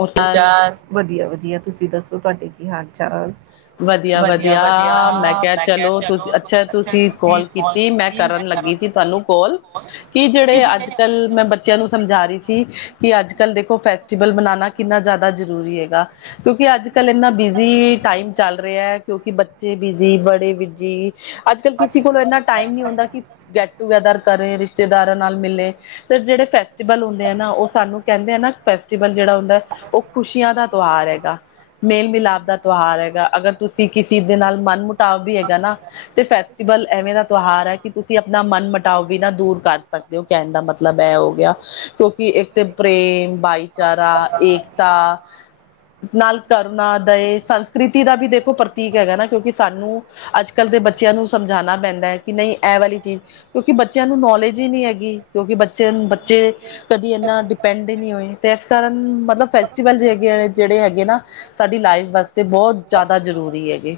ਉਹ ਹਾਲ ਅਚਾਰ ਵਧੀਆ-ਵਧੀਆ ਤੁਸੀਂ ਦੱਸੋ ਤੁਹਾਡੇ ਕੀ ਹਾਲ-ਚਾਲ? ਵਧੀਆ-ਵਧੀਆ ਮੈਂ ਕਿਹਾ ਚਲੋ ਤੁ ਅੱਛਾ ਤੁਸੀਂ ਕੋਲ ਕੀਤੀ ਮੈਂ ਕਰਨ ਲੱਗੀ ਸੀ। ਪੈਲੋਂ ਕੌਲ ਕਿ ਜੜੇ ਅੱਜ-ਕੱਲ ਮੈਂ ਬੱਚਿਆਂ ਨੂੰ ਸਮਝਾ ਰੀ ਸੀ ਕਿ ਅੱਜ-ਕੱਲ ਦੇਖੋ ਫੈਸਟੀਬਲ ਬਨਾਨਾ ਕਿੰਨਾ ਜ਼ਾ ਦਾ ਜਰੂਰੀ ਹੈਗਾ ਕਿਓਂਕਿ ਅੱਜ-ਕੱਲ ਏਨਾਂ ਬਿਜ਼ੀ ਟਾਈਮ ਚੱਲ ਰਿਐ ਕਿਉਂਕਿ ਬੱਚੇ ਬਿਜ਼ੀ, ਬੜੇ ਬਿਜੀ, ਅੱਜ-ਕੱਲ ਕਿਸੀ ਕੋਲ ਏਨਾਂ ਟਾਈਮ ਨੀ ਹੁੰਦਾ ਕਿ ਗੇਟ-ਟੂਗੈਦਰ ਕਰੇ, ਰਿਸ਼ਤੇਦਾਰਾਂ ਨਾਲ ਮਿਲੇ। ਫੇਰ ਜੜੇ ਫੈਸਟੀਬਲ ਹੁੰਦੇ ਐ ਨਾ ਓ ਸਾਨੂੰ ਕੈਂਦੇ ਆ ਨਾ ਫੈਸਟੀਬਲ ਜੜਾ ਹੁੰਦੈ ਓ ਖੁਸ਼ੀਆਂ ਦਾ ਤਿਉਹਾਰ ਹੈਗਾ, ਮੇਲ ਮਿਲਾਪ ਦਾ ਤਿਉਹਾਰ ਹੈਗਾ ਅਗਰ ਤੁਸੀਂ ਕਿਸੇ ਦੇ ਨਾਲ ਮਨ ਮੁਟਾਵ ਬੀ ਹੈਗੈ ਨਾ ਤੇ ਫੈਸਟੀਬਲ ਐਵੇਂ ਦਾ ਤਿਉਹਾਰ ਹੈ ਕਿ ਤੁ ਸੀ ਆਪਨਾ ਮਨਮਟਾਵ ਵੀ ਨਾ ਦੂਰ ਕਰ ਸਕਦੇ ਓ ਕੈਨ ਦਾ ਮਤਲਬ ਐ ਹੋ ਗਿਆ ਕਿਓਂ ਕਿ ਏੱਕ ਤੇ ਪ੍ਰੇਮ, ਭਾਈਚਾਰਾ ਏਕਤਾ ਨਾਲ ਕਰੁਨਾ, ਦਏ, ਸੰਸਕ੍ਰਿ ਤੀ ਦਾ ਵੀ ਦੇਖੋ ਪ੍ਰਤੀਕ ਹੈਗੈ ਨਾ ਕਿਓਂਕਿ ਸਾਨੂੰ ਅੱਜ-ਕੱਲ ਦੇ ਬੱਚਿਆਂ ਨੂੰ ਸਮਝਾਨਾ ਪੈਂਦੈ ਕਿ ਨਈ ਐ ਵਾਲੀ ਚੀਜ ਕਿਉਂਕਿ ਬੱਚਿਆਂ ਨੂੰ ਨੌਲੇਜ ਈ ਨੀ ਹੈਗੀ ਕਿਉਂਕਿ ਬੱਚਿਆਂ ਨੂੰ ਬੱਚੇ ਕਦੀ ਏਨਾ ਡਿਪੈਂਡ ਈ ਨੀ ਹੋਏ ਤੇ ਐਸ ਕਾਰਨ ਮਤਲਬ ਫੈਸਟੀਵਲ ਜ ਗੇੜੇ ਜੜੇ ਹੈਗੇ ਨਾ, ਸਾਡੀ ਲਾਈਫ ਵਾਸਤੇ ਬੋਹੋਤ ਜਾਦਾ ਜਰੂਰੀ ਹੈਗੇ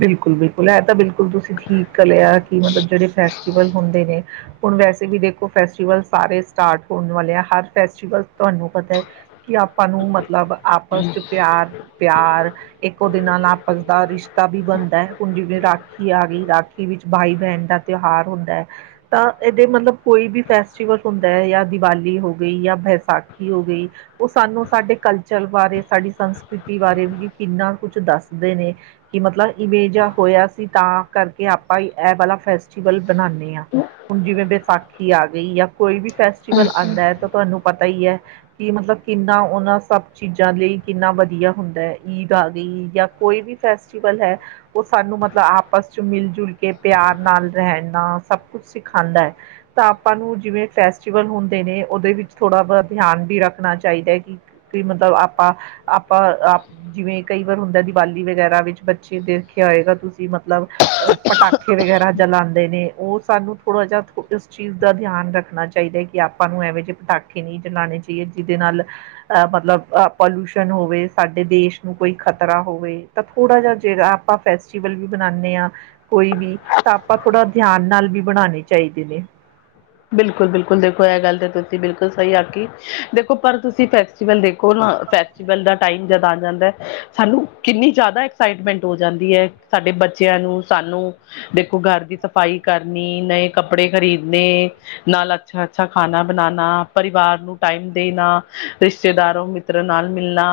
ਬਿਲਕੁਲ-ਬਿਲਕੁਲ ਐ ਤਾਂ ਬਿਲਕੁਲ ਤੁਸੀਂ ਠੀਕ ਗਲ ਐ ਕਿ ਮਤਲਬ ਜੜੇ ਫੈਸਟੀਵਲ ਹੁੰਦੇ ਨੇ ਹੁਨ ਵੈਸੇ ਵੀ ਦੇਖੋ ਫੈਸਟੀਵਲ ਸਾਰੇ ਸਟਾਰਟ ਹੋਨ ਵਾਲੇ ਆ। ਹਰ ਫੈਸਟੀਵਲ ਤੁਆਨੂੰ ਪਤੈ ਕਿ ਆਪਾਂ ਨੂੰ ਮਤਲਬ ਆਪਸ 'ਚ ਪਿਆਰ ਪਿਆਰ, ਏੱਕ ਓਦੇ ਨਾਲ ਆਪਸ ਦਾ ਰਿਸ਼ ਤਾ ਵੀ ਬਨਦੈ। ਹੁਨ ਜਿਵੇਂ ਰਾਖੀ ਆ ਗੀ, ਰਾਖੀ ਵਿੱਚ ਭਾਈ-ਭੈਣ ਦਾ ਤਿਉਹਾਰ ਹੁੰਦੈ ਤਾਂ ਏਦੇ ਮਤਲਬ ਕੋਈ ਵੀ ਫੈਸਟੀਵਲ ਹੁੰ ਦੈ ਯਾਂ ਦੀਵਾਲੀ ਹੋ ਗਈ ਯਾਂ ਬੈਸਾਖੀ ਹੋ ਗਈ ਓ ਸਾਨੂੰ ਸਾਡੇ ਕਲਚਰ ਬਾਰੇ, ਸਾਡੀ ਸੰਸਕ੍ਰਿਤੀ ਬਾਰੇ ਵੀ ਕਿੰਨਾ ਕੁਛ ਦੱਸਦੇ ਨੇ ਕਿ ਮਤਲਬ ਇਵੇਂ ਜ ਹੋਇਆ ਸੀ ਤਾਂ ਕਰਕੇ ਆਪਾਂ ਈ ਐ ਵਾਲਾ ਫੈਸ ਟੀਬਲ ਬਨਾਨੇਂ ਆਂ। ਹੁਨ ਜਿਵੇਂ ਬੈਸਾਖੀ ਆ ਗਈ ਯਾਂ ਕੋਈ ਵੀ ਫੈਸਟੀਬਲ ਆਂਦੈ ਤਾਂ ਤੁਆਨੂੰ ਪਤਾ ਈ ਐ ਕਿ ਮਤਲਬ ਕਿੰਨਾ ਓਨਾਂ ਸਭ ਚੀਜਾਂ ਲਈ ਕਿੰਨਾ ਵਧੀਆ ਹੁੰਦੈ। ਈਦ ਆ ਗਈ ਯਾਂ ਕੋਈ ਵੀ ਫੈਸਟੀਬਲ ਹੈ ਓ ਸਾਨੂੰ ਮਤਲਬ ਆਪਸ 'ਚ ਮਿਲਝੁਲ ਕੇ ਪਿਆਰ ਨਾਲ ਰਹਿਨਾ ਸਭ ਕੁਛ ਸਿਖਾਂਦੈ। ਤਾਂ ਆਪਾਂ ਨੂੰ ਜਿਵੇਂ ਫੈਸਟੀਵਲ ਹੁੰਦੇ ਨੇ ਓਦੇ ਵਿੱਚ ਥੋੜਾ ਬ ਧਿਆਨ ਵੀ ਰੱਖਨਾ ਚਾਈਦੈ ਕਿ ਕਿ ਮਤਲਬ ਆਪਾਂ, ਆਪਾਂ ਆਪ ਜਿਵੇਂ ਕਈ ਵਾਰ ਹੁੰਦੈ ਦੀਵਾਲੀ ਵਗੈਰਾ ਵਿੱਚ ਬੱਚੇ ਦੇਖਿਆ ਆਏਗਾ ਤੁਸੀਂ ਮਤਲਬ ਅ ਪਟਾਖੇ ਵਗੈਰਾ ਜਲਾਂਦੇ ਨੇ। ਓ ਸਾਨੂੰ ਥੋੜਾ ਜਾ ਥੋ ਇਸ ਚੀਜ ਦਾ ਧਿਆਨ ਰੱਖਨਾ ਚਾਈਦੈ ਕਿ ਆਪਾਂ ਨੂੰ ਐਂਵੇਂ ਜੇ ਪਟਾਖੇ ਨਈ ਜਲਾਨੇ ਚਾਈਏ ਜਿਦੇ ਨਾਲ ਅ ਮਤਲਬ ਅ ਪੋਲੂਸ਼ਨ ਹੋਵੇ, ਸਾਡੇ ਦੇਸ਼ ਨੂੰ ਕੋਈ ਖ਼ਤਰਾ ਹੋਵੇ ਤਾਂ ਥੋੜਾ ਜਾ ਜੇੜਾ ਆਪਾਂ ਫੈਸਟੀਵਲ ਵੀ ਬਨਾਨੇਂ ਆਂ ਕੋਈ ਵੀ ਤਾਂ ਆਪਾਂ ਥੋੜਾ ਧਿਆਨ ਨਾਲ ਵੀ ਬਨਾਨੇਂ ਚਾਈਦੇ ਨੇ ਬਿਲਕੁਲ-ਬਿਲਕੁਲ ਦੇਖੋ ਐ ਗੱਲ ਤੇ ਤੁਸੀਂ ਬਿਲਕੁਲ ਸਈ ਆਖੀ। ਦੇਖੋ ਪਰ ਤੁਸੀਂ ਫੈਸਟੀਵਲ ਦੇਖੋ ਨਾ ਫੈ ਸਟੀਬਲ ਦਾ ਟਾਈਮ ਜਦ ਆ ਜਾਂਦੈ ਸਾਨੂੰ ਕਿੰਨੀ ਜਾਦਾ ਐਕਸਾਈਟਮੈਂਟ ਹੋ ਜਾਂਦੀ ਐ ਸਾਡੇ ਬੱਚਿਆਂ ਨੂੰ, ਸਾਨੂੰ ਦੇਖੋ ਘਰ ਦੀ ਸਫਾਈ ਕਰਨੀ, ਨਏ ਕੱਪੜੇ ਖਰੀਦਨੇ ਨਾਲ ਅੱਛਾ-ਅੱਛਾ ਖਾਨਾ ਬਨਾਨਾ, ਪਰਿਵਾਰ ਨੂੰ ਟਾਈਮ ਦੇਨਾ, ਰਿਸ਼ਤੇਦਾਰੋ ਮਿੱ ਤਰਾ ਨਾਲ ਮਿਲਨਾ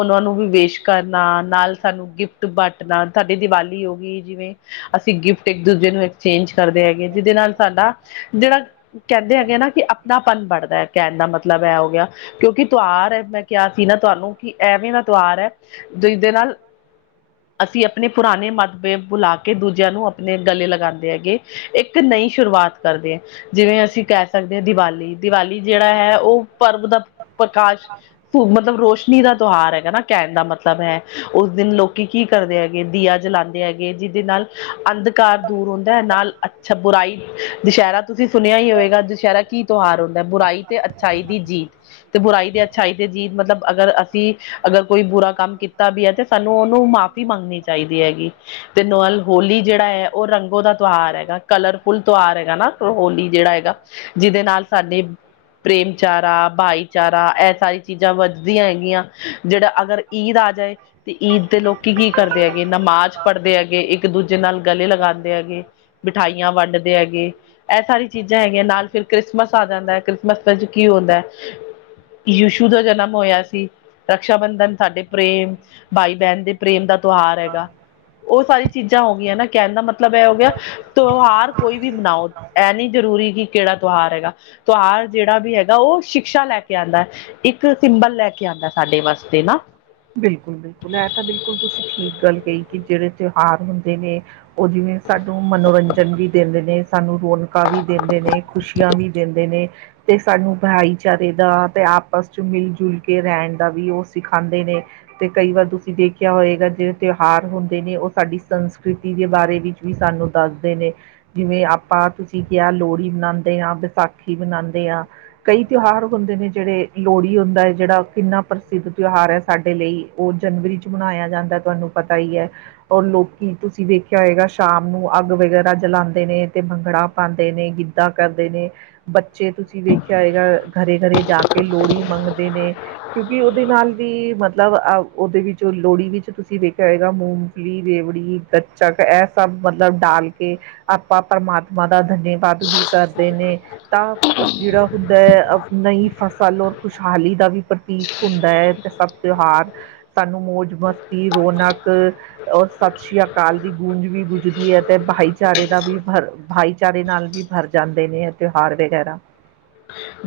ਓਨਾਂ ਨੂੰ ਵੀ ਵਿਸ਼ ਕਰਨਾ, ਨਾਲ ਸਾਨੂੰ ਗਿਫਟ ਬਾਟਨਾ, ਸਾਡੀ ਦੀਵਾਲੀ ਹੋ ਗੀ ਜਿਵੇਂ ਅਸੀਂ ਗਿਫਟ ਇੱਕ ਦੂਜੇ ਨੂੰ ਐਕਸਚੇਂਜ ਕਰਦੇ ਹੈਗੇ ਜਿਹਦੇ ਨਾਲ ਸਾਡਾ ਜਿਹੜਾ ਕਹਿੰਦੇ ਹੈਗੇ ਨਾ ਕਿ ਆਪਣਾਪਨ ਬੜਦਾ ਹੈ ਕਹਿਣ ਦਾ ਮਤਲਬ ਇਹ ਹੋ ਗਿਆ। ਕਿਉਂਕਿ ਤਿਉਹਾਰ ਮੈਂ ਕਿਹਾ ਸੀ ਨਾ ਤੁਹਾਨੂੰ ਕਿ ਐਵੇਂ ਦਾ ਤਿਉਹਾਰ ਹੈ ਜਿਸਦੇ ਨਾਲ [inaudible] ਅਸੀਂ ਆਪਣੇ ਪੁਰਾਣੇ ਮਤਬੇ ਬੁਲਾ ਕੇ ਦੂਜਿਆਂ ਨੂੰ ਆਪਣੇ ਗਲੇ ਲਗਾਦੇ ਹੈਗੇ ਇੱਕ ਨਈ ਸ਼ੁਰੂਆਤ ਕਰਦੇ ਆ ਜਿਵੇਂ ਅਸੀਂ ਕਹਿ ਸਕਦੇ ਹਾਂ ਦੀਵਾਲੀ ਦੀਵਾਲੀ ਜਿਹੜਾ ਹੈ ਉਹ ਪਰਵ ਦਾ ਪ੍ਰਕਾਸ਼ ਮਤਲਬ ਰੋਸ਼ਨੀ ਦਾ ਤਿਉਹਾਰ ਹੈਗਾ ਨਾ ਕਹਿਣ ਦਾ ਮਤਲਬ ਹੈ ਉਸ ਦਿਨ ਲੋਕੀ ਕੀ ਕਰਦੇ ਹੈਗੇ ਦੀਆ ਜਲਾਦੇ ਹੈਗੇ, ਜਿਹਦੇ ਨਾਲ ਅੰਧਕਾਰ ਦੂਰ ਹੁੰਦਾ ਐ ਨਾਲ ਅੱਛਾ ਬੁਰਾਈ ਦੁਸਹਿਰਾ। ਤੁਸੀਂ ਸੁਣਿਆ ਹੀ ਹੋਵੇਗਾ ਦੁਸਹਿਰਾ ਕੀ ਤਿਉਹਾਰ ਹੁੰਦਾ ਏ, ਬੁਰਾਈ ਤੇ ਅੱਛਾਈ ਦੀ ਜੀਤ ਤੇ ਬੁਰਾਈ ਤੇ ਅੱਛਾਈ ਤੇ ਜੀਤ ਮਤਲਬ ਅਗਰ ਅਸੀਂ ਅਗਰ ਕੋਈ ਬੁਰਾ ਕੰਮ ਕੀਤਾ ਵੀ ਹੈ ਤੇ ਸਾਨੂੰ ਉਹਨੂੰ ਮਾਫ਼ ਵੀ ਮੰਗਣੀ ਚਾਹੀਦੀ ਹੈਗੀ। ਤੇ ਨਾਲ ਹੋਲੀ ਜਿਹੜਾ ਹੈ ਉਹ ਰੰਗੋ ਦਾ ਤਿਉਹਾਰ ਹੈਗਾ ਕਲਰਫੁਲ ਤਿਉਹਾਰ ਹੈਗਾ ਨਾ। ਹੋਲੀ ਜਿਹੜਾ ਹੈਗਾ ਜਿਹਦੇ ਨਾਲ ਸਾਡੇ ਪ੍ਰੇਮਚਾਰਾ, ਭਾਈਚਾਰਾ ਆ ਇਹ ਸਾਰੀ ਚੀਜ਼ਾਂ ਵੱਧਦੀਆਂ ਹੈਗੀਆਂ, ਜਿਹੜਾ ਅਗਰ ਈਦ ਆ ਜਾਏ ਤੇ ਈਦ ਦੇ ਲੋਕ ਕੀ ਕਰਦੇ ਹੈਗੇ, ਨਮਾਜ਼ ਪੜ੍ਹਦੇ ਹੈਗੇ, ਇੱਕ ਦੂਜੇ ਨਾਲ ਗਲੇ ਲਗਾਦੇ ਹੈਗੇ। ਮਿਠਾਈਆਂ ਵੰਡਦੇ ਹੈਗੇ। ਇਹ ਸਾਰੀ ਚੀਜ਼ਾਂ ਹੈਗੀਆਂ ਨਾਲ ਫਿਰ ਕ੍ਰਿਸਮਸ ਆ ਜਾਂਦਾ, ਕ੍ਰਿਸਮਸ ਵਿੱਚ ਕੀ ਹੁੰਦਾ। ਯੀਸ਼ੂ ਦਾ ਜਨਮ ਹੋਇਆ ਸੀ ਰਕਸ਼ਾ ਬੰਧਨ ਸਾਡੇ ਪ੍ਰੇਮ ਭਾਈ ਬਹਿਣ ਦੇ ਪ੍ਰੇਮ ਦਾ ਤਿਉਹਾਰ ਹੈਗਾ। ਉਹ ਸਾਰੀ ਚੀਜ਼ਾਂ ਹੋ ਗਈਆਂ ਨਾ ਕਹਿਣ ਦਾ ਮਤਲਬ ਇਹ ਹੋ ਗਿਆ ਤਿਉਹਾਰ ਕੋਈ ਵੀ ਮਨਾਉ। ਇਹ ਨਹੀਂ ਜ਼ਰੂਰੀ ਕਿ ਕਿਹੜਾ ਤਿਉਹਾਰ ਹੈਗਾ, ਤਿਉਹਾਰ ਜਿਹੜਾ ਵੀ ਹੈਗਾ ਉਹ ਸ਼ਿਕਸ਼ਾ ਲੈ ਕੇ ਕਿ ਆਦਾ ਇੱਕ ਸਿੰਬਲ ਲੈ ਕੇ ਆਦਾ ਸਾਡੇ ਵਾਸਤੇ ਨਾ। ਬਿਲਕੁਲ ਬਿਲਕੁਲ ਇਹ ਤਾਂ ਬਿਲਕੁਲ ਤੁਸੀਂ ਠੀਕ ਗੱਲ ਕਹੀ ਕਿ ਜਿਹੜੇ ਤਿਉਹਾਰ ਹੁੰਦੇ ਨੇ ਉਹ ਜਿਵੇਂ ਸਾਨੂੰ ਮਨੋਰੰਜਨ ਵੀ ਦੇਦੈ ਨੇ। ਸਾਨੂੰ ਰੌਣਕਾਂ ਵੀ ਦਿੰਦੇ ਨੇ, ਖੁਸ਼ੀਆਂ ਵੀ ਦਿੰਦੇ ਨੇ, ਤੇ ਸਾਨੂੰ ਭਾਈ ਚਾਰੇ ਦਾ ਤੇ ਆਪਸ ਚ ਮਿਲ ਜੁਲ ਕੇ ਰਹਿਣ ਦਾ ਵੀ ਉਹ ਸਿਖਾਦੇ ਨੇ। ਤੇ ਕਈ ਵਾਰ ਤੁਸੀਂ ਦੇਖਿਆ ਹੋਏਗਾ, ਜਿਹੜੇ ਤਿਉਹਾਰ ਹੁੰਦੇ ਨੇ ਉਹ ਸਾਡੀ ਸੰਸਕ੍ਰਿਤੀ ਦੇ ਬਾਰੇ ਵੀ ਵੀ ਸਾਨੂੰ ਦੱਸਦੇ ਨੇ। ਜਿਵੇਂ ਆਪਾਂ ਤੁਸੀਂ ਕਿਹਾ ਲੋਹੜੀ ਮਨਾਦੇ ਹਾਂ, ਵਿਸਾਖੀ ਮਨਾਦੇ ਹਾਂ। ਕਈ ਤਿਉਹਾਰ ਹੁੰਦੇ ਨੇ ਜਿਹੜੇ ਲੋਹੜੀ ਹੁੰਦਾ ਐ ਜਿਹੜਾ ਕਿੰਨਾ ਪ੍ਰਸਿੱਧ ਤਿਉਹਾਰ ਹੈ ਸਾਡੇ ਲਈ।, ਉਹ ਜਨਵਰੀ ਚ ਮਨਾਇਆ ਜਾਂਦਾ ਤੁਹਾਨੂੰ ਪਤਾ ਈ ਹੀ। ਔਰ ਲੋਕੀ ਤੁਸੀਂ ਵੇਖਿਆ ਹੋਏਗਾ, ਸ਼ਾਮ ਨੂੰ ਅੱਗ ਵਗੈਰਾ ਜਲਾਉਂਦੇ ਨੇ ਤੇ ਭੰਗਣਾਾ ਪਾਉਂਦੇ ਨੇ ਗਿੱ ਧਾਂ ਕਰਦੇ ਨੇ ਬੱਚੇ ਤੁਸੀਂ ਵੇਖਿਆ ਹੋਏ ਗਾ ਘਰੇ ਘਰੇ ਜਾ ਕੇ ਲੋਹੜੀ ਮੰਗਦੇ ਨੇ। ਕਿਉਂਕਿ ਉਹਦੇ ਨਾਲ ਵੀ ਮਤਲਬ ਅਹ ਉਹਦੇ ਵਿੱਚ ਲੋਹੜੀ ਵਿੱਚ ਤੁਸੀਂ ਵੇਖਿਆ ਹੈਏਗਾ ਮੂੰ ਫਲੀ, ਰੇਵੜੀ, ਗੱਚਕ ਇਹ ਸਭ ਮਤਲਬ ਡਾਲ ਕੇ ਆਪਾਂ ਪ੍ਰਮਾਤਮਾ ਦਾ ਧੰਨੇਵਾਦ ਵੀ ਕਰਦੇ ਨੇ ਤਾਂ ਜਿਹੜਾ ਹੁੰਦਾ ਐ ਨਈ ਫਸਲ ਔਰ ਖੁਸ਼ਹਾਲੀ ਦਾ ਵੀ ਪ੍ਰਤੀਕ ਹੁੰਦਾ ਐ ਤੇ ਸਭ ਤਿਉਹਾਰ ਸਾਨੂੰ ਮੌਜ, ਮਸਤੀ, ਰੌਣਕ ਔਰ ਸਤਿ ਸ੍ਰੀ ਅਕਾਲ ਦੀ ਗੂੰਜ ਵੀ ਗੁਜਦੀ ਹੈ, ਤੇ ਭਾਈਚਾਰੇ ਦਾ ਵੀ ਭਰ -ਭਾਈਚਾਰੇ ਨਾਲ ਵੀ ਭਰ ਜਾਂਦੇ ਨੇ ਤਿਓਹਾਰ ਵਗੈਰਾ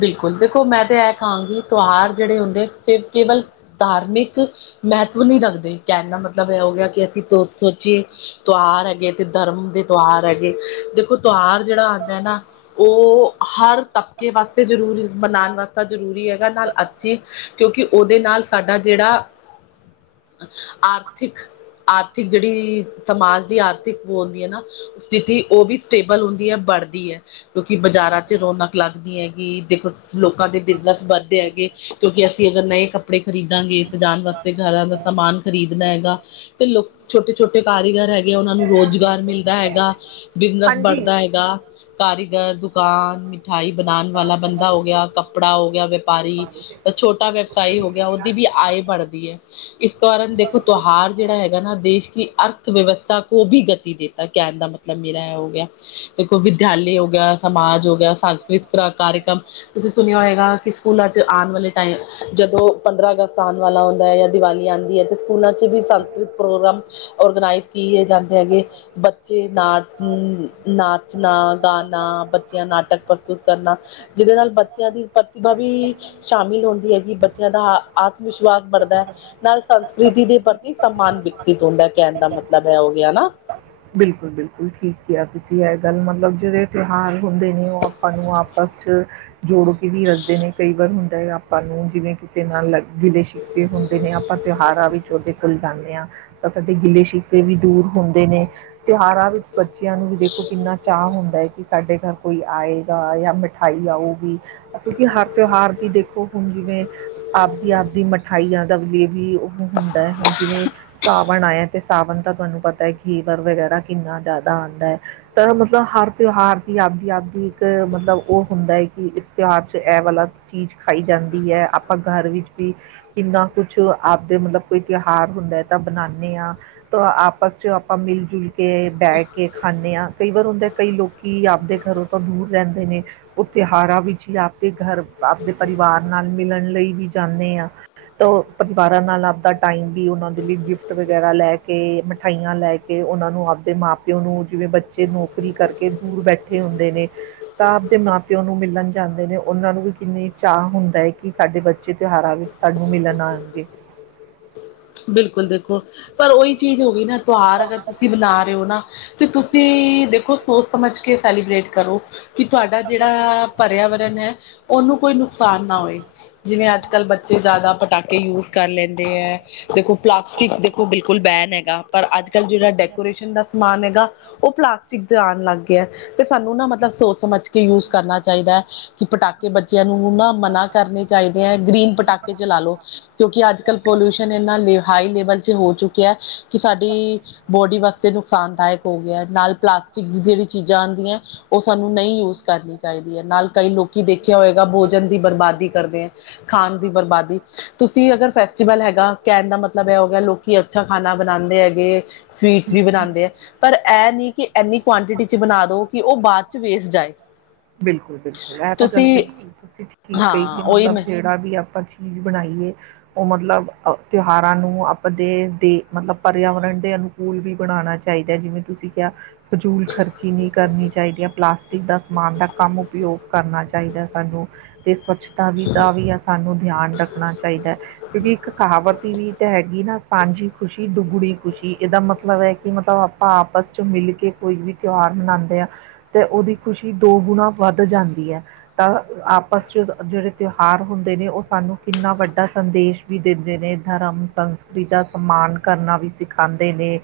ਬਿਲਕੁਲ ਦੇਖੋ ਮੈਂ ਤੇ ਇਹ ਕਹਾਂਗੀ ਤਿਉਹਾਰ ਜਿਹੜੇ ਹੁੰਦੇ ਕੇਵਲ ਧਾਰਮਿਕ ਮਹੱਤਵ ਨਹੀਂ ਰੱਖਦੇ ਕਹਿਣ ਦਾ ਮਤਲਬ ਇਹੋ ਹੋ ਗਿਆ ਕਿ ਅਸੀਂ ਸੋ ਸੋਚੀਏ ਤਿਉਹਾਰ ਹੈਗੇ ਤੇ ਧਰਮ ਦੇ ਤਿਉਹਾਰ ਹੈਗੇ ਦੇਖੋ ਤਿਉਹਾਰ ਜੇੜਾ ਆਂਦਾ ਐ ਨਾ ਓ ਹਰ ਤਬਕੇ ਵਾਸਤੇ ਜ਼ਰੂਰੀ ਮਨਾਣ ਵਾਸਤੇ ਜ਼ਰੂਰੀ ਐ। ਨਾਲ ਅੱਛੀ ਕਿਓਂਕੇ ਓਦੇ ਨਾਲ ਸਾਡਾ ਜੇੜਾ ਆਰਥਿਕ-ਆਰਥਿਕ ਜੇੜੀ ਸਮਾਜ ਦੀ ਆਰਥਿਕ ਬੋ ਹੁੰਦੀ ਐ ਨਾ ਸਥਿਤੀ ਓ ਵੀ ਸਟੇਬਲ ਹੁੰਦੀ ਐ ਬੜਦੀ ਐ ਕਿਓਂਕਿ ਬਾਜ਼ਾਰਾਂ ਚ ਰੌਣਕ ਲੱਗਦੀ ਐ। ਗੀ ਦੇਖੋ ਲੋਕਾਂ ਦੇ ਬਿਜਨਸ ਵੱਦਦੇ ਹੈਗੇ। ਕਿਓਂਕਿ ਅਸੀਂ ਅਗਰ ਨਈਂ ਕੱਪੜੇ ਖਰੀਦਾਂਗੇ ਸਜਾਨ ਵਾਸਤੇ ਤੇ ਗਰਾਂ ਦਾ ਸਮਾਨ ਖਰੀਦਨਾ ਹੈਗਾ ਤੇ ਲੋਕ ਛੋਟੇ ਛੋਟੇ ਕਾਰੀਗਰ ਹੈਗੇ ਆ ਓਨਾਂ ਨੂੰ ਰੋਜ਼ਗਾਰ ਮਿਲਦਾ ਹੈਗਾ ਬਿਜ਼ਨਸ ਬੜਦਾ ਹੈਗਾ ਕਾਰੀਗਰ ਦੁਕਾਨ, ਮਿਠਾਈ ਬਨਾਨ ਵਾਲਾ ਬੰਦਾ ਹੋ ਗਿਆ ਕੱਪੜਾ ਹੋ ਗਿਆ ਵੇਪਾਰੀ ਛੋਟਾ ਵਿਵਸਾਈ ਹੋ ਗਿਆ ਓਦੀ ਵੀ ਆਏ ਬੜਦੀ ਏ ਇਸ ਕਾਰਨ ਦੇਖੋ ਤੋਹਾਰ ਜੇੜਾ ਹੈਗਾ ਨਾ ਦੇਸ਼ ਕੀ ਅਰਥ ਵਿਵਸਥਾ ਕੋ ਬੀ ਗਤੀ ਦੇਤਾ ਕੈਣ ਦਾ ਮਤਲਬ ਮੇਰਾ ਐ ਹੋ ਗਿਆ। ਦੇਖੋ ਵਿਦਿਆਲੇ ਹੋ ਗਿਆ, ਸਮਾਜ ਹੋ ਗਿਆ, ਸੰਸਕ੍ਰਿਤਿਕ ਕਾਰੇਕ੍ਰਮ ਤੁਸੀਂ ਸੁਨੇਆਂ ਹੋਏਗਾ ਕਿ ਸਕੂਲਾਂ ਚ ਆਨ ਵਾਲੇ ਟਾਈਮ ਜਦੋਂ ਪੰਦਰਾਂ ਅਗਸਤ ਆਨ ਵਾਲਾ ਹੁੰਦਾ ਐ ਯਾ ਦੀਵਾਲੀ ਆਨ ਐ ਤੇ ਸਕੂਲਾਂ ਚ ਵੀ ਸੰਸਕ੍ਰਿਤ ਪ੍ਰੋਗਰਾਮ ਔਰਗਨਾਈਜ਼ ਕੀਏ ਜਾਂਦੇ ਹੈਗੇ। ਬੱਚੇ ਨਾਚ ਅ ਨਾਚਨਾ, ਗਾਨਾ, ਬੱਚੇਆਂ ਨਾਟਕ ਪ੍ਰਤੀ ਕਰਨਾ ਜੀਦੇ ਨਾਲ ਬੱਚੇਆਂ ਦੀ ਪ੍ਰਤਿਭਾ ਵੀ ਸ਼ਾਮਿਲ ਹੁੰਦੀ ਹੈਗੀ ਬੱਚੇਆਂ ਦਾ ਆਤਮ-ਵਿਸ਼ਵਾਸ ਬੜਦੈ। ਨਾਲ ਸੰਸਕ੍ਰਿਤੀ ਦੇ ਪ੍ਰਤੀ ਸਨਮਾਨ ਵਿਕਸਿਤ ਹੁੰਦਾ ਕੈਨ ਦਾ ਮਤਲਬ ਏ ਹੋ ਗਿਆ ਨਾ। ਬਿਲਕੁਲ-ਬਿਲਕੁਲ ਠੀਕ ਕਿਆ ਤੁਸੀਂ ਏ ਗੱਲ ਮਤਲਬ ਜੇੜੇ ਤਿਉਹਾਰ ਹੁੰਦੇ ਨੇ ਓ ਆਪਾਂ ਨੂੰ ਆਪਸ ਚ ਜੋੜ ਕੇ ਵੀ ਰੱਖਦੇ ਨੇ ਕਈ ਵਾਰ ਹੁੰਦਾ ਐ ਆਪਾਂ ਨੂੰ ਜਿਵੇਂ ਕਿ ਦੇ ਨਾਲ ਗਿਲੇ-ਸ਼ਿਕਵੇ ਹੁੰਦੇ ਨੇ ਆਪਾਂ ਤੇਹਾਰਾਂ ਵਿੱਚ ਓਦੇ ਨਿਕਲ ਜਾਨੇ ਆਂ ਤਾਂ ਕਦੇ ਗਿਲੇ-ਸ਼ਿਕਵੇ ਵੀ ਦੂਰ ਹੁੰਦੇ ਨੇ ਤੇਹਾਰਾਂ ਵਿੱਚ ਬੱਚੇਆਂ ਨੂੰ ਵੀ ਦੇਖੋ ਕਿੰਨਾ ਚਾਅ ਹੁੰਦਾ ਕਿ ਸਾਡੇ ਗਰ ਕੋਈ ਆਏ। ਗਾ ਯਾਂ ਮਿਠਾਈ ਆਊਗੀ ਕਿਓਂਕਿ ਹਰ ਤੇਓਹਾਰ ਦੀ ਦੇਖੋ ਹੁਨ ਜਿਵੇਂ ਆਵਦੀ-ਆਵਦੀ ਮਿਠਾਈਆਂ ਦਾ ਲੀਏ ਵੀ ਓਹ ਹੁੰਦਾ ਹੁਨ ਜਿਵੇਂ ਸਾਵਣ ਆਏਆ ਤੇ ਸਾਵਨ ਤਾਂ ਤੁਆਨੂੰ ਪਤਾ ਐ ਘੀਵਰ ਵਗੈਰਾ ਕਿੰਨਾ ਜ਼ਾਅਦਾ ਆਂਦਾ ਏ। ਤਾਂ ਮਤਲਬ ਹਰ ਤਿਓਹਾਰ ਦੀ ਆਵਦੀ-ਆਵਦੀ ਇੱਕ ਮਤਲਬ ਓ ਹੁੰਦਾ ਐ ਕਿ ਇਸ ਤਿਓਹਾਰ ਚ ਐ ਵਾਲਾ ਚੀਜ਼ ਖਾਈ ਜਾਂਦੀ ਐ ਆਪਾਂ ਗਰ ਵਿੱਚ ਵੀ ਕਿੰਨਾ ਕੁਛ ਆਵਦੇ ਮਤਲਬ ਕੋਈ ਤੇਹਾਰ ਹੁੰਦਾ ਐ ਤਾਂ ਬਨਾਨੇ ਆਂ ਤਾਂ ਆਪਸ ਚ ਆਪਾਂ ਮਿਲ-ਜੁਲ ਕੇ ਬੈ ਕੇ ਖਾਨੇ ਆ ਕਈ ਵਾਰ ਹੁੰਦੇ ਕਈ ਲੋਕ ਕੀ ਆਵਦੇ ਗਰੋਂ ਤਾਂ ਦੂਰ ਰੈਂਦੇ ਨੇ। ਓ ਤੇਹਾਰਾਂ ਵਿੱਚ ਈ ਆਪਦੇ ਗਰ ਆਪਦੇ ਪਰਿਵਾਰ ਨਾਲ ਮਿਲਣ ਲਈ ਵੀ ਜਾਨੇ ਆਂ। ਤਾਂ ਓ ਪਰਿਵਾਰਾਂ ਨਾਲ ਅਵਦਾ ਟਾਈਮ ਵੀ ਓਨਾਂ ਦੇ ਲਈ ਗਿਫਟ ਵਗੈਰਾ ਲੈ ਕੇ, ਮਿਠਾਈਆਂ ਲੈ ਕੇ ਕੇ ਓਨਾਂ ਨੂੰ ਆਪਦੇ ਮਾਂ-ਪੇਓ ਨੂੰ ਜਿਵੇਂ ਬੱਚੇ ਨੌਕਰੀ ਕਰਕੇ ਦੂਰ ਬੈਠੇ ਹੁੰਦੇ ਨੇ ਤਾਂ ਅਵਦੇ ਮਾਂ-ਪਿਓ ਨੂੰ ਮਿਲਨ ਜਾਂਦੇ ਨੇ ਓਨਾਂ ਨੂੰ ਵੀ ਕਿੰਨੀ ਚਾਅ ਹੁੰਦਾ ਐ ਕਿ ਸਾਡੇ ਬੱਚੇ ਤੇਹਾਰਾਂ ਵਿੱਚ ਸਾਨੂੰ ਮਿਲਨ ਆਨਗੇ। ਬਿਲਕੁਲ ਦੇਖੋ ਪਰ ਓਈ ਚੀਜ਼ ਹੋ ਗਈ ਨਾ ਤੋਹਾਰ ਅਗਰ ਤੁਸੀਂ ਬਨਾ ਰਏ ਓ ਨਾ ਤੇ ਤੁਸੀਂ ਦੇਖੋਂ ਸੋਚ ਸਮਝ ਕੇ ਸੈਲੀਬ੍ਰੇਟ ਕਰੋ ਕਿ ਤੁਆਡਾ ਜੇੜਾ ਭਰੇਆ ਵਾ ਵਰਨ ਐ ਓਨੂੰ ਕੋਈ ਨੁਕਸਾਨ ਨਾ ਹੋਏ ਜਿਵੇਂ ਅੱਜ-ਕੱਲ ਬੱਚੇ ਬੱਚੇ ਜ਼ਾਅਦਾ ਪਟਾਕੇ ਯੂਜ਼ ਕਰ ਲੈਂਦੇ ਐ ਦੇਖੋਂ ਪਲਾਸਟਿਕ ਦੇਖੋਂ ਬਿਲ ਕੁਲ ਬੈਨ ਹੈਗਾ ਪਰ ਅੱਜ-ਕੱਲ ਜੇੜਾ ਡੈਕੋਰੇਸ਼ਨ ਦਾ ਸਮਾਨ ਹੈਗਾ ਓ ਪਲਾਸਟਿਕ ਦੇ ਆਨ ਲਾਗੇਆ। ਤੇ ਸਾਨੂੰ ਨਾ ਮਤਲਬ ਸੋਚ ਸਮਝ ਕੇ ਯੂਜ਼ ਕਰਨਾ ਚਾਈਦੈ ਕਿ ਪਟਾਕੇ ਬੱਚੇਆਂ ਨੂੰ ਨਾ ਮਨਾਂ ਕਰਨੇ ਚਾਈਦੇ ਐ ਗ੍ਰੀਨ ਪਟਾਕੇ ਚਲਾ ਲੋ ਕਿਓਂਕਿ ਅੱਜ-ਕੱਲ ਪੋਲਿਊਸ਼ਨ ਏਨਾ ਹਾਈ ਲੇਵਲ ਚ ਹੋ ਚੁੱਕੇਆਂ ਕਿ ਸਾਡੀ ਬੋਡੀ ਵਾਸਤੇ ਨੁਕਸਾਨਦਾਇਕ ਹੋ ਗਿਆ ਨਾਲ ਪਲਾਸਟਿਕ ਦੀ ਜਿਹੜੀ ਚੀਜ਼ਾਂ ਆਂਦੀਐਂ ਉਹ ਸਾਨੂੰ ਨਹੀਂ ਯੂਜ ਕਰਨੀ ਚਾਹੀਦੀ ਨਾਲ਼ ਕਈ ਲੋਕ ਦੇਖਿਆ ਹੋਏਗਾ ਭੋਜਨ ਦੀ ਬਰਬਾਦੀ ਕਰਦੇ ਐ ਖਾਣ ਦੀ ਬਰਬਾਦੀ ਤੁਸੀਂ ਅਗਰ ਫੈਸਟੀਵਲ ਹੈਗਾ ਕਹਿਣ ਦਾ ਮਤਲਬ ਐ ਹੋਗਿਆ ਲੋਕੀਂ ਅੱਛਾ ਖਾਣਾ ਬਣਾਂਦੇ ਹੈਗੇ, ਸਵੀਟਸ ਵੀ ਬਣਾਂਦੇ ਐ ਪਰ ਇਹ ਨੀ ਕਿ ਇੰਨੀ ਕੁਆਂਟਿਟੀ ਚ ਬਣਾ ਦੋ ਕਿ ਉਹ ਬਾਦ ਚ ਵੇਸਟ ਜਾਏ। ਬਿਲਕੁਲ ਬਿਲਕੁਲ ਇਹ ਤਾਂ ਗੱਲ ਤੁਸੀਂ ਸਈ ਕਹੀਂ ਤੁਸੀਂ ਠੀਕ ਕਹੀਂ ਹਾਂ ਕਿ ਉਹੀ ਮੈਂ ਮਤਲਬ ਜੇ ਜਿਹੜਾ ਵੀ ਆਪਾਂ ਚੀਜ਼ ਬਣਾਈਏ ਉਹ ਮਤਲਬ ਤਿਉਹਾਰਾਂ ਨੂੰ ਆਪਦੇ ਦੇ ਮਤਲਬ ਪਰਿਆਵਰਨ ਦੇ ਅਨੁ ਕੂਲ ਵੀ ਬਣਾਣਾ ਚਾਹੀਦੈ ਜਿਵੇਂ ਤੁਸੀਂ ਕਿਹਾ ਫ਼ਜ਼ੂਲ ਖ਼ਰਚੀ ਨਈ ਕਰਨੀ ਚਾਹੀਦੀ ਐ ਪਲਾਸਟਿਕ ਦਾ ਸਮਾਨ ਦਾ ਕਮ ਉਪਯੋਗ ਕਰਨਾ ਚਾਹੀਦਾ। ਸਾਨੂੰ ਤੇ ਸਵੱਛਤਾ ਵੀ ਦਾ ਵੀ ਸਾਨੂੰ ਧਿਆਨ ਰੱਖਣਾ ਚਾਹੀਦੈ‌। ਕਿਉਂਕਿ ਇੱਕ ਕਹਾਵਤ ਵੀ ਤਾਂ ਹੈਗੀ ਨਾ ਸਾਂਝੀ ਖੁਸ਼ੀ ਦੁੱਗੜੀ ਖੁਸ਼ੀ ਇਹਦਾ ਮਤਲਬ ਹੈ ਕਿ ਮਤਲਬ ਆਪਾਂ ਆਪਸ ਚ ਮਿਲ ਕੇ ਕੋਈ ਵੀ ਤਿਉਹਾਰ ਮਨਾਂਦੇ ਆ। ਤੇ ਉਹਦੀ ਖ਼ੁਸ਼ੀ ਦੋ ਗੁਣਾ ਵੱਧ ਜਾਂਦੀ ਐ। ਤਾਂ ਆਪਸ ਚ ਜਿਹੜੇ ਤਿਉਹਾਰ ਹੁੰਦੇ ਨੇ ਉਹ ਸਾਨੂੰ ਕਿੰਨਾ ਵੱਡਾ ਸੰਦੇਸ਼ ਵੀ ਦਿੰਦੇ ਨੇ ਧਰਮ, ਸੰਸਕ੍ਰਿ ਦਾ ਸੱਮਾਨ ਕਰਨਾ ਵੀ ਸਿਖਾਂਦੇ ਨੇ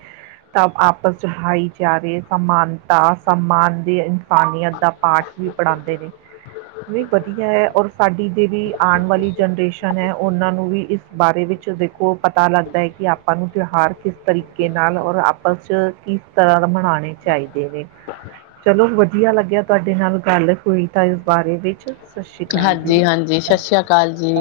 ਤਾਂ ਆਪਸ ਚ ਹਾਈਚਾਰੇ ਸਮਾਨਤਾ ਸੱਮਾਨ ਦੀ ਇਨਸਾਨੀਅਤ ਦਾ ਪਾਠ ਵੀ ਪੜਾਂਦੇ ਨੇ। ਵੀ ਵਧੀਐ ਔਰ ਸਾਡੀ ਜਿਹੜੀ ਆਣ ਵਾਲੀ ਜਨਰੇਸ਼ਨ ਐ ਉਹਨਾਂ ਨੂੰ ਵੀ ਇਸ ਬਾਰੇ ਵਿੱਚ ਦੇਖੋ ਪਤਾ ਲੱਗਦੈ ਕਿ ਆਪਾਂ ਨੂੰ ਤਿਉਹਾਰ ਕਿਸ ਤਰੀਕੇ ਨਾਲ ਔਰ ਆਪਸ 'ਚ ਕਿਸ ਤਰ੍ਹਾਂ ਦਾ ਮਨਾਂਣੇ ਚਾਹੀਦੇ ਨੇ। ਚਲੋ ਵਧੀਆ ਲੱਗਿਆ ਤੁਹਾਡੇ ਨਾਲ ਗੱਲ ਹੋਈ ਤਾਂ ਬਾਰੇ ਵਿੱਚ। ਸ਼੍ਰੀ ਅਕਾਲ ਜੀ। ਹਾਂਜੀ ਹਾਂਜੀ ਸਸੀਆਕਾਲ ਜੀ।